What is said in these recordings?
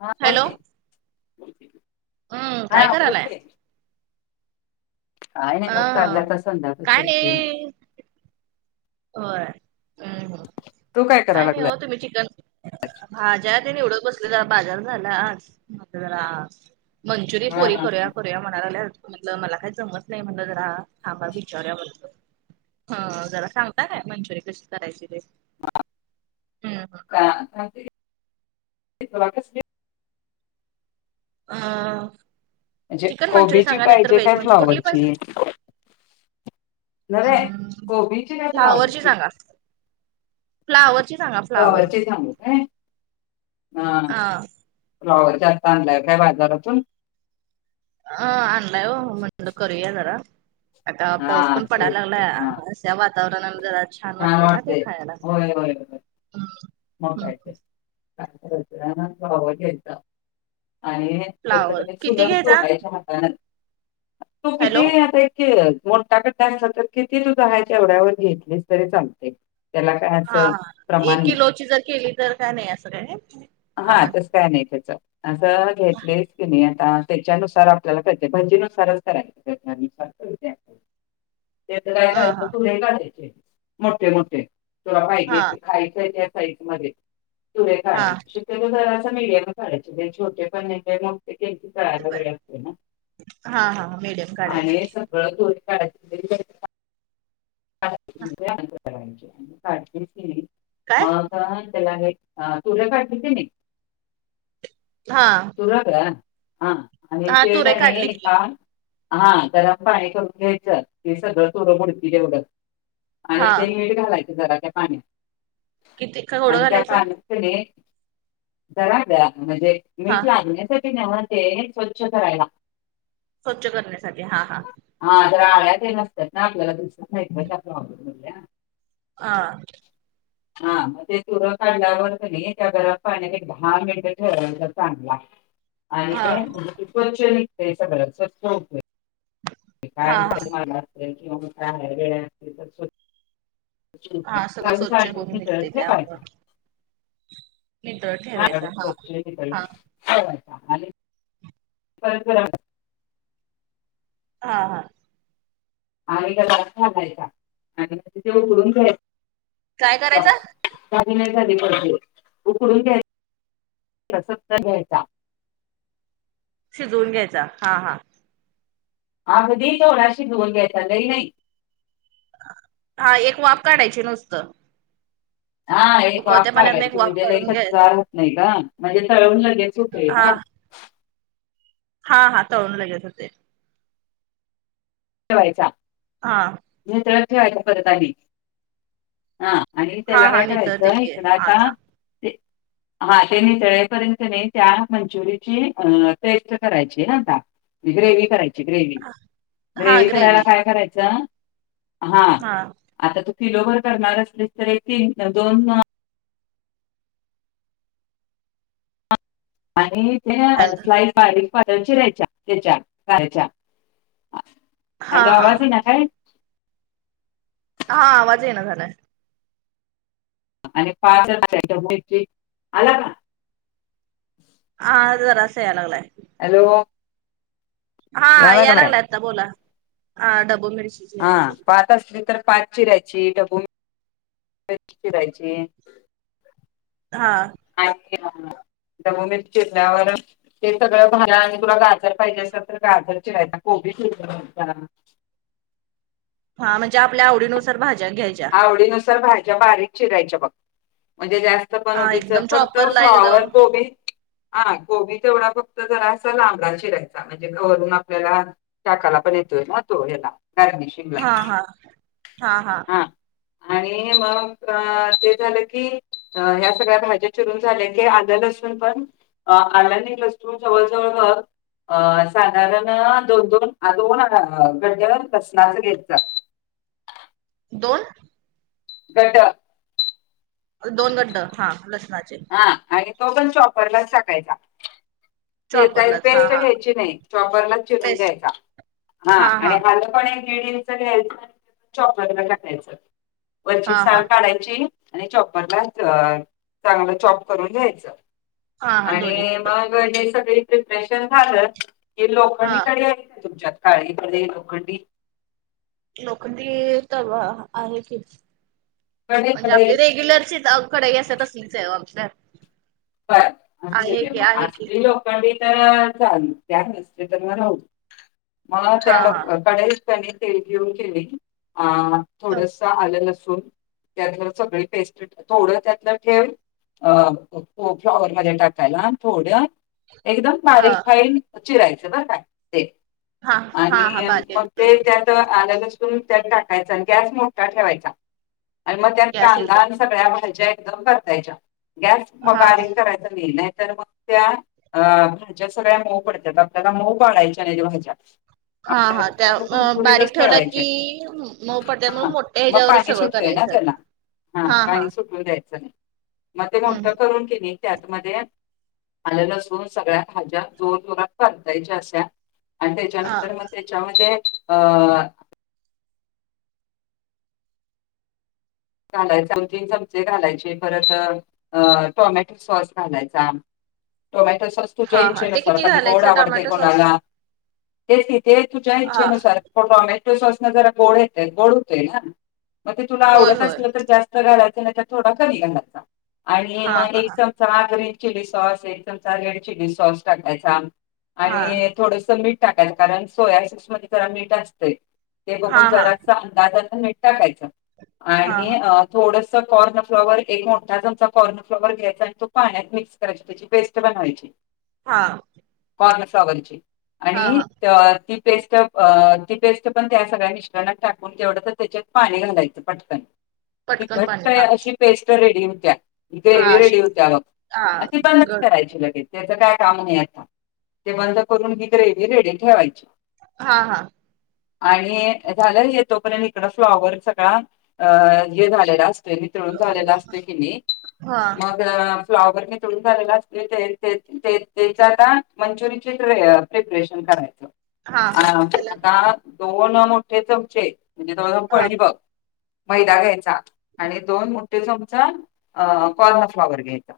हा हॅलो बोलतेे हम्म काय हा करायलाय बोलते का नाही अ बघतलं तस त्या काय रुप हो् तू काय कराय काही नाही लागलाय हो तुम्ही चिकन. भाज्या ते निवडत बसलेला बाजार झाला जरा. मंचुरीय हा पोरी हा हा करूया. म्हणा म्हण मला काही जमत नाही म्हणलं जरा विचारा व म्हणलं. हा जरा सांगता मंचुरी कशी करायची ते. [inaudible] अ म्हणजे चिकन मंचुरी कोबीची सांगा नाही तर पाहिजे व्हेज काय मंचुर कुठली पस.. फ्लॉवरची नव्हे हम् कोबीची काय फ्लावरची फ्लॉवरची सांगा. फ्लावर ची सांगा फ्लावर. फ्लॉवरची काय हा रवाता आणलाय काय बाजारातून. अ आणलाय हो म्हणड करूया जरा आता पाऊस हा पण तेच पडायला की हा लागला आ वातावरण छान वाटते होय होय होय हम्म, मग हम्म. काय. पाहत यता आणि. फ्लावर त्याच किती चुलक घ्यायचा? तोडायच्या हाताान.. तू किती हॅलो आता एक मोठा कडता तर किती तुझ ह्याच्यावढ्यावर घेतलीस. तरी चालतय हा- हा एक किलोची जर केली तर काय नाही असं काय हा प्रमाण तस काय नाही त्याच असं घेतलेस की नाही आता त्याच्यानुसार आपल्याला कळते भंजीनुसारच करायचे प्रनानुसार [unintelligible] ते काय हा करायचं हा तुे [unintelligible] काढायचे मोठे -मोठे तुला पाहिजेय हा ते खायचंय त्या साईड मध्ये तुा हा [unintelligible] ते जरासं मिडियम काढायचे छोटे पण नाही [unintelligible] मोठे के बर, हा -हा [inaudible] मिडीयम काढायचे परत [unintelligible] क [unintelligible] काढायचे आणि काढलीस कणी काय मग त्याला हे अ तूऱ्या काढशील कणी हा [unintelligible] हा आणि हा ते तुरे काय काढले नाही एक की टाक हा जरा पाणी करून घ्यायचं ती सगळं तुरं बुडतील एवढं- हा आणि ते मीठ घालायच जरा त्या किती पाण्यात थोडं आणि त्या घालायचं पाणी कणी जरा ग, म्हणजे हा मीठ लागण्यासाठी न्हव ते स्वच्छ करायला. स्वच्छ करण्यासाठी, हा - हा हा जरा आळ्यातेन असत्यात ना आपल्याला दिसत नाहीत ना [unintelligible] मधल्या हा हा मग ते तुरं काढल्यावर कणी त्या गरम पाण्यात एक दहा मिनट ठेवायच चांगला [inaudible] आणि ते स्वच्छ निघतय सगळं स्वच्छ होतय काय हा हा म्ह -मला असेल किंवा म काय वेळ [unintelligible] असतील तर स्वच्छ होतय हा सगळं काढून स्वच्छ चाळणीत धून निघतय नितळत ते ठेवायचा त्यामुळं निथळत ठेवायचा. हा, हा होय. आणि - [unintelligible] बरोबर [unintelligible] हां -हां आणि [unintelligible] घालायचा आणि मग ते उकडून घ्यायच. काय करायचं? काग [unintelligible] नाही झाली पाहिजे, उकडून घ्याय सत्ता घ्यायचा. [unintelligible] शिजवून घ्यायचा. हा, हा अगदी थोडा शिजवून घ्यायचा लई नाही. हा एक वाफ काढायची नुसतं. हा एक वाफ उकळत्या पाण्यातन एक काढायची, वाफ म्हणजे लई काढून घ्याय कच्चा राहत नाही ग म्हणजे तळून लगेच होतय हा ना. हा -हा तळून लगेच होतय. ठेवायचा. हा नितळत ठेवायचा परत आणि हा आणि हा तेला हा काय नितळते करायचं की इकडं आता अच्छा ते हा ते नितळेपर्यंत कणी त्या मंचुरीची आ पेस्ट करायची ना आता ग्रेवी करायची ग्रेवी-, ग्रेवी करायला काय करायचं, हा हा आता तू किलो भर करणार असलीस तरी तीन, दोन आणि ते हॅलो स्लाईस बारीक पातळ चिरायच्या तेच्या करायच्या, हा हॅलो हा आवाज इना काय? हा आवाज ये ना झालाय. आणि पाच जणच्या, [unintelligible] आला का? आ.. जरासं याय लागलाय. हॅलो हा यायला याय लागलाय लागला आता बोला ह डब्बू मिरची- हा चिरायची पात असली तर पात चिरायची, ढब्बु मिरची चिरायची. हा [unintelligible] ढब्बु मिरची चिरल्यावर - ते सगळं झाल. आणि तुला गाजर पाहिजे असेल तर गाजर चिरायचा, कोबी [unintelligible] हा म्हणजे आपल्या आवडीनुसार भाज्या घ्यायच्या आवडीनुसार भा्या बारीक चिरायच्या बघ म्हणजे जात पण हा उगीच एकदम फक्त चॉपरला एकदम फ्लाॉवर कोबी हा गोबी तेवढा फक्त जरा असा लांबडा शिरायचा म्हणजे घरून आपल्याला शकाला पण येतोय ना तो ह्याला गर्मिश हा हा हा हा आणि मग ते झालं की ह्या सगळ्या भाज्या चिरून झाल्या क आलं ण जवळ जवळ अ साधारण दोन दोन दोन गड्ड कसनाच घ्यायचा दोन गट दोन गड्ड हां लसणाचे हा आणि तो पण शॉपरलाच टाकायचा चिता चॉपरलाच हा पेस्ट हा घ्यायची नाही चॉबरला चिरून बेस्ट घ्यायचा हा आणि हल पण एक खे चॉपरला काढायचं हा वरची हा सा काढायची आणि चॉपरला चांगलं चॉप करून घ्यायच हा हा दोन्ही आणि पण मग सग प्र्रेशन झा हा लोखंडीकडे तम काळी प्र लोकडी नोकरी तर आहे की कढई म्हणजे कढई आपली रेग्युलरची कडई अस तसलीच आहे आल्या बर असं मग ललो कडे तर चाल त्या नसते तर मग रा मग हा त्या हा लोककडे तेल घेऊन केले अ थोड न त्या सग पेस्ट थोड त्यात ठेव हो फ्लॉवर मध्ये टाकायला थोड एकदम बारीक अ फाईल चिरायचं बरं का ते हा हा हा आणि बारीक मग ते त्या आलंसून त्यात टाकायचा गॅस मोठा ठेवायचा आणि मग त्यात गॅस कांदा एकदम आणि सगळ्या भाज्या एकदम करतायच्या गॅस मग हा हा बारींग करायचं नाही नाही तर मग त्या अ भाज्या सगळ्या मऊ पडतात आपल्याला मऊ पाळायच्या नाही त्या भाज्या हा हा आपल्याला त्या सोब बारीक पुरच ठेवला की ठेवायचे मऊ पडत्यात हा म्हणून मोठ्या मग ह्याच्यावरच पाणी सगळं करायचं हा हा सु म हम्म हम्म ून के त्यातमध्ये आलं नसून सगळ्या भाज्या जोर जोरात बलतायच्या अस्या आणि हा त्याच्यानंतर मग त्याच्यामध्ये अ घालायचा द तीन चमचे घालायचे परत अ टोमॅटो सॉस घालायचा त माही तर सस्तू हा जईनच हा ना ते सर किती कधी घालायचं गोडावडते टोमॅटो सॉस कोणाला ते तिथे तुझ्या हा इच्छेनुसार प टोमॅटो सॉस न जरा गोळ येतय गोडतोय ना मग ते तुला होय आवडत होय असलं तर जास्त घालायचं नाही तर थोडा कमी घालायचा आणि हा मग एक च चा ग्रीन चिली सॉस एकदम चा रेड चिली सॉस टाकायचा हा आणि थोडस मीठ टाकायच कारण सोया सूस मध्ये जरा मीठ असतंय ते हा बघून हा हा जराचा अंदाजला नट टाकायचं आणि हा थोडस कॉर्न फ्लॉवर एक मोठा चमचा कॉर्न फ्लवर घ्यायचा आणि तो पाण्यात मिक्स कयचा ेस्ट बनवायची हा कॉर्नफ्लावरची हा आणि ती ेस्ट ती पेस्ट पण त्या सगळ्या मिश्रण टा तेवढ त्याच्यात पाणी घालायचं पटकन ती पटकन घट्ट पाणी हा अशी पेस्ट रेडी होत्या हा ग्रेवी अशी रेडी होत्या बघ हा मग ती काय मिक्स गड करायची लगेच. त्याच काय काम नाही आता ते बंद करून बी ग्रेव रेडी ठेवायची हा हा आणि झालंच येतो पर्यंत इकडं फ्लॉवर सगळा अ हे झालेलं असतंय मितळून झालेला असतोय की नाही ह मग फ्लॉवर मी तुळून झालेला त्याच आता मंचुरियन प्रिपरेशन करायचं हा हा त्याला आता दोन मोठे चमचे म्हणजे हा पळी बघ मैदा घ्यायचा आणि दोन मोठे चमचा कॉर्न फ्लॉवर घ्यायचा.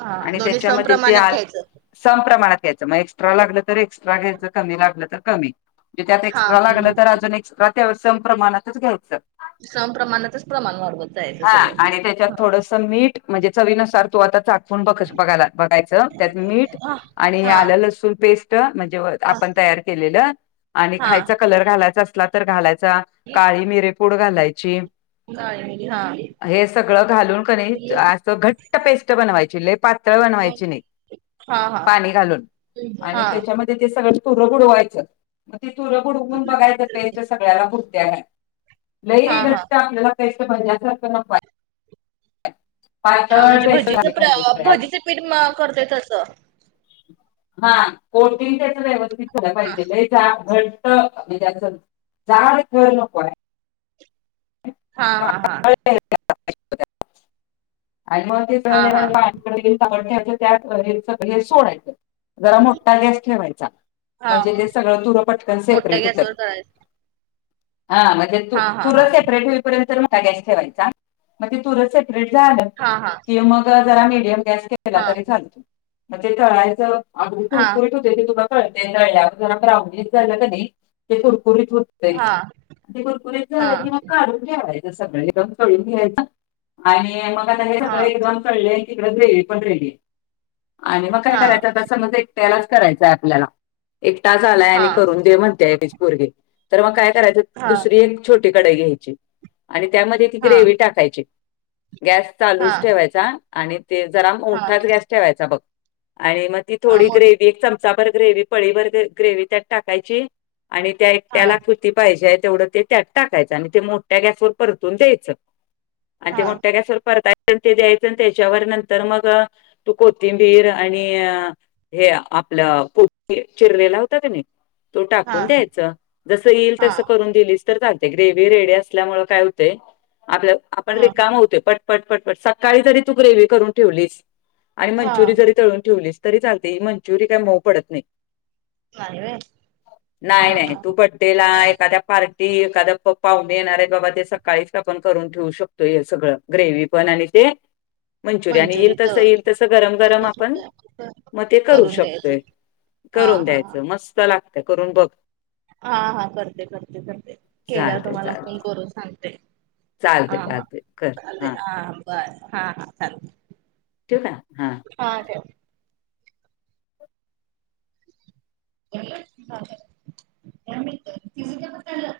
हा आणि दोन्ही त्याच्यामध्ये ते आ समप्रमाणात घ्यायचं सप्रणात घ्यायचं मग एक्स्ट्रा लागलं तर एक्स्ट्रा घ्यायचं कमी लागलं तर कमी. म्हणजे त्यात हा एक्स्ट्रा लागलं तर अजून एक्स्ट्रा त्या संम प्रमाणातच घ्यायचं. सप्रमाणातच प्रमाण वाढबत जायचं सगळं. ी म्हणजे चवीनुसार तो आता ून बघायचं त्यात मीठ हा आणि हा आलं लसूण पेस्ट म्हणजे, हा आपण तयार केलेलं आणि हा खायचा कलर घालायचा असला तर घालायचा काळी मिरे ूड घालायची काळी मिरी हा हे सगळं घालून क अस घट मो पेस्ट बणवायच लई पा बनवा नाही हा हा पाणी घालून आणि हा त्याच्यामध्ये ते सगळ तुर बुडवायचं मग ते तुर बुडवून बघायच त्याच्या सगळ्याला बुद्ध्या आहे. हा हा आपल्याला पैसे भजचख [inaudible] हा म्हणजे झाली पाहिजे भजीचं सगळ्याला भजीच पीठ करतय तसं हा कोटिंग त्याच व्यवस्थित झालं पाहिजे जा घट्ट म्ह त्याच जाड कर नकोय हा हा हा आणि मग ते हा चळले हा पा ेयचं त्या हे सोडायचं जरा मोठा गॅस ठेवायचा. हा म्हणजे ते सगळं तुर पटकन मोठ्या सेपरेट गॅसवर होतात करायचं हा म्हणजे तू हा हा तुर हा सेपरेट होईपर्यंत गॅस ठेवायचा मग ते तुर झालं हा हा कि मग जरा मडियम गॅस केला हा तरी चाल तू मगज ते तळायचं अग हा त कळळ जा झा कधी ते कुरकुरीत हा कुरकुरीच हा कि ठेय सगळून घ्यायच आणि मग आता हे हां सगळ कळ इड रे पण रेली आणि मग काय हां करायच सज, त्यालाच करायचाय आपल्याला एकटा झा आलाय आणि हां करून दे म्हणते तुझी पोरगी तर मग काय करायचं हां दुसरी एक छोटी कढाई घ्यायची. आणि त्यामध्ये ती हां ग्रेवी टाकायची गॅस चालूच हां ठेवायचा आणि ते जरा हां मोठाच गॅस ठेवायचा बघ आणि मग ती हां थोडी मोठ ग्रेव च चमच भर ग्रेव पळीभर ग्रेवी त्यात टाकायची आणि त्या एकट हां त्याला ख पाहिजे तेवढं ते त्यात टाकायचं आणि ते मोठ्या गॅसवर परतून द्यायचं. आता हां मोठ्या गॅसवर परत ते द्यायचं आणि त्याच्यावर नंतर मग तू कोथिंबीर आणि हे आपलं प चिरलेला होता का नाही? तो टाकून हां द्यायच जस येईल तस हां करून दिलीस तर चालत ग्रे रेडी असल्यामुळे काय होते आप आपण हां रिकामा होत पण ट पटपट सकाळी जरी तू ग्रेव करून ठेवली मंु हां तळून ठेवलीच तरी चालते मंचुरिय काय मऊ पडत नाही. नाही व्हय [inaudible] हां नाही नाही हां तू बड्डे ला एखाद्या पार्टी एखाद्या प. पाहणे येणार आहेत बाबा ते सकाळीच आपण करून ठेवू शकतो हे सगळं ग्रेव पण आणि ते मंचुरियन येईल मंचुरीच तसं येईल तसं गरम गरम आपण [inaudible] मग ते करू करून द्यायचं शकतोय. हां करून हां द्यायचं मस्त लागत करून बघ हा हा करते करते करते केल्यावर चालते तुम्हाला चालते फोन करून सांगते. चालते चालते कर हा [unintelligible] टीवू का? हा हा ठेव. त मम्मी तिचे दे बरं तेवढं,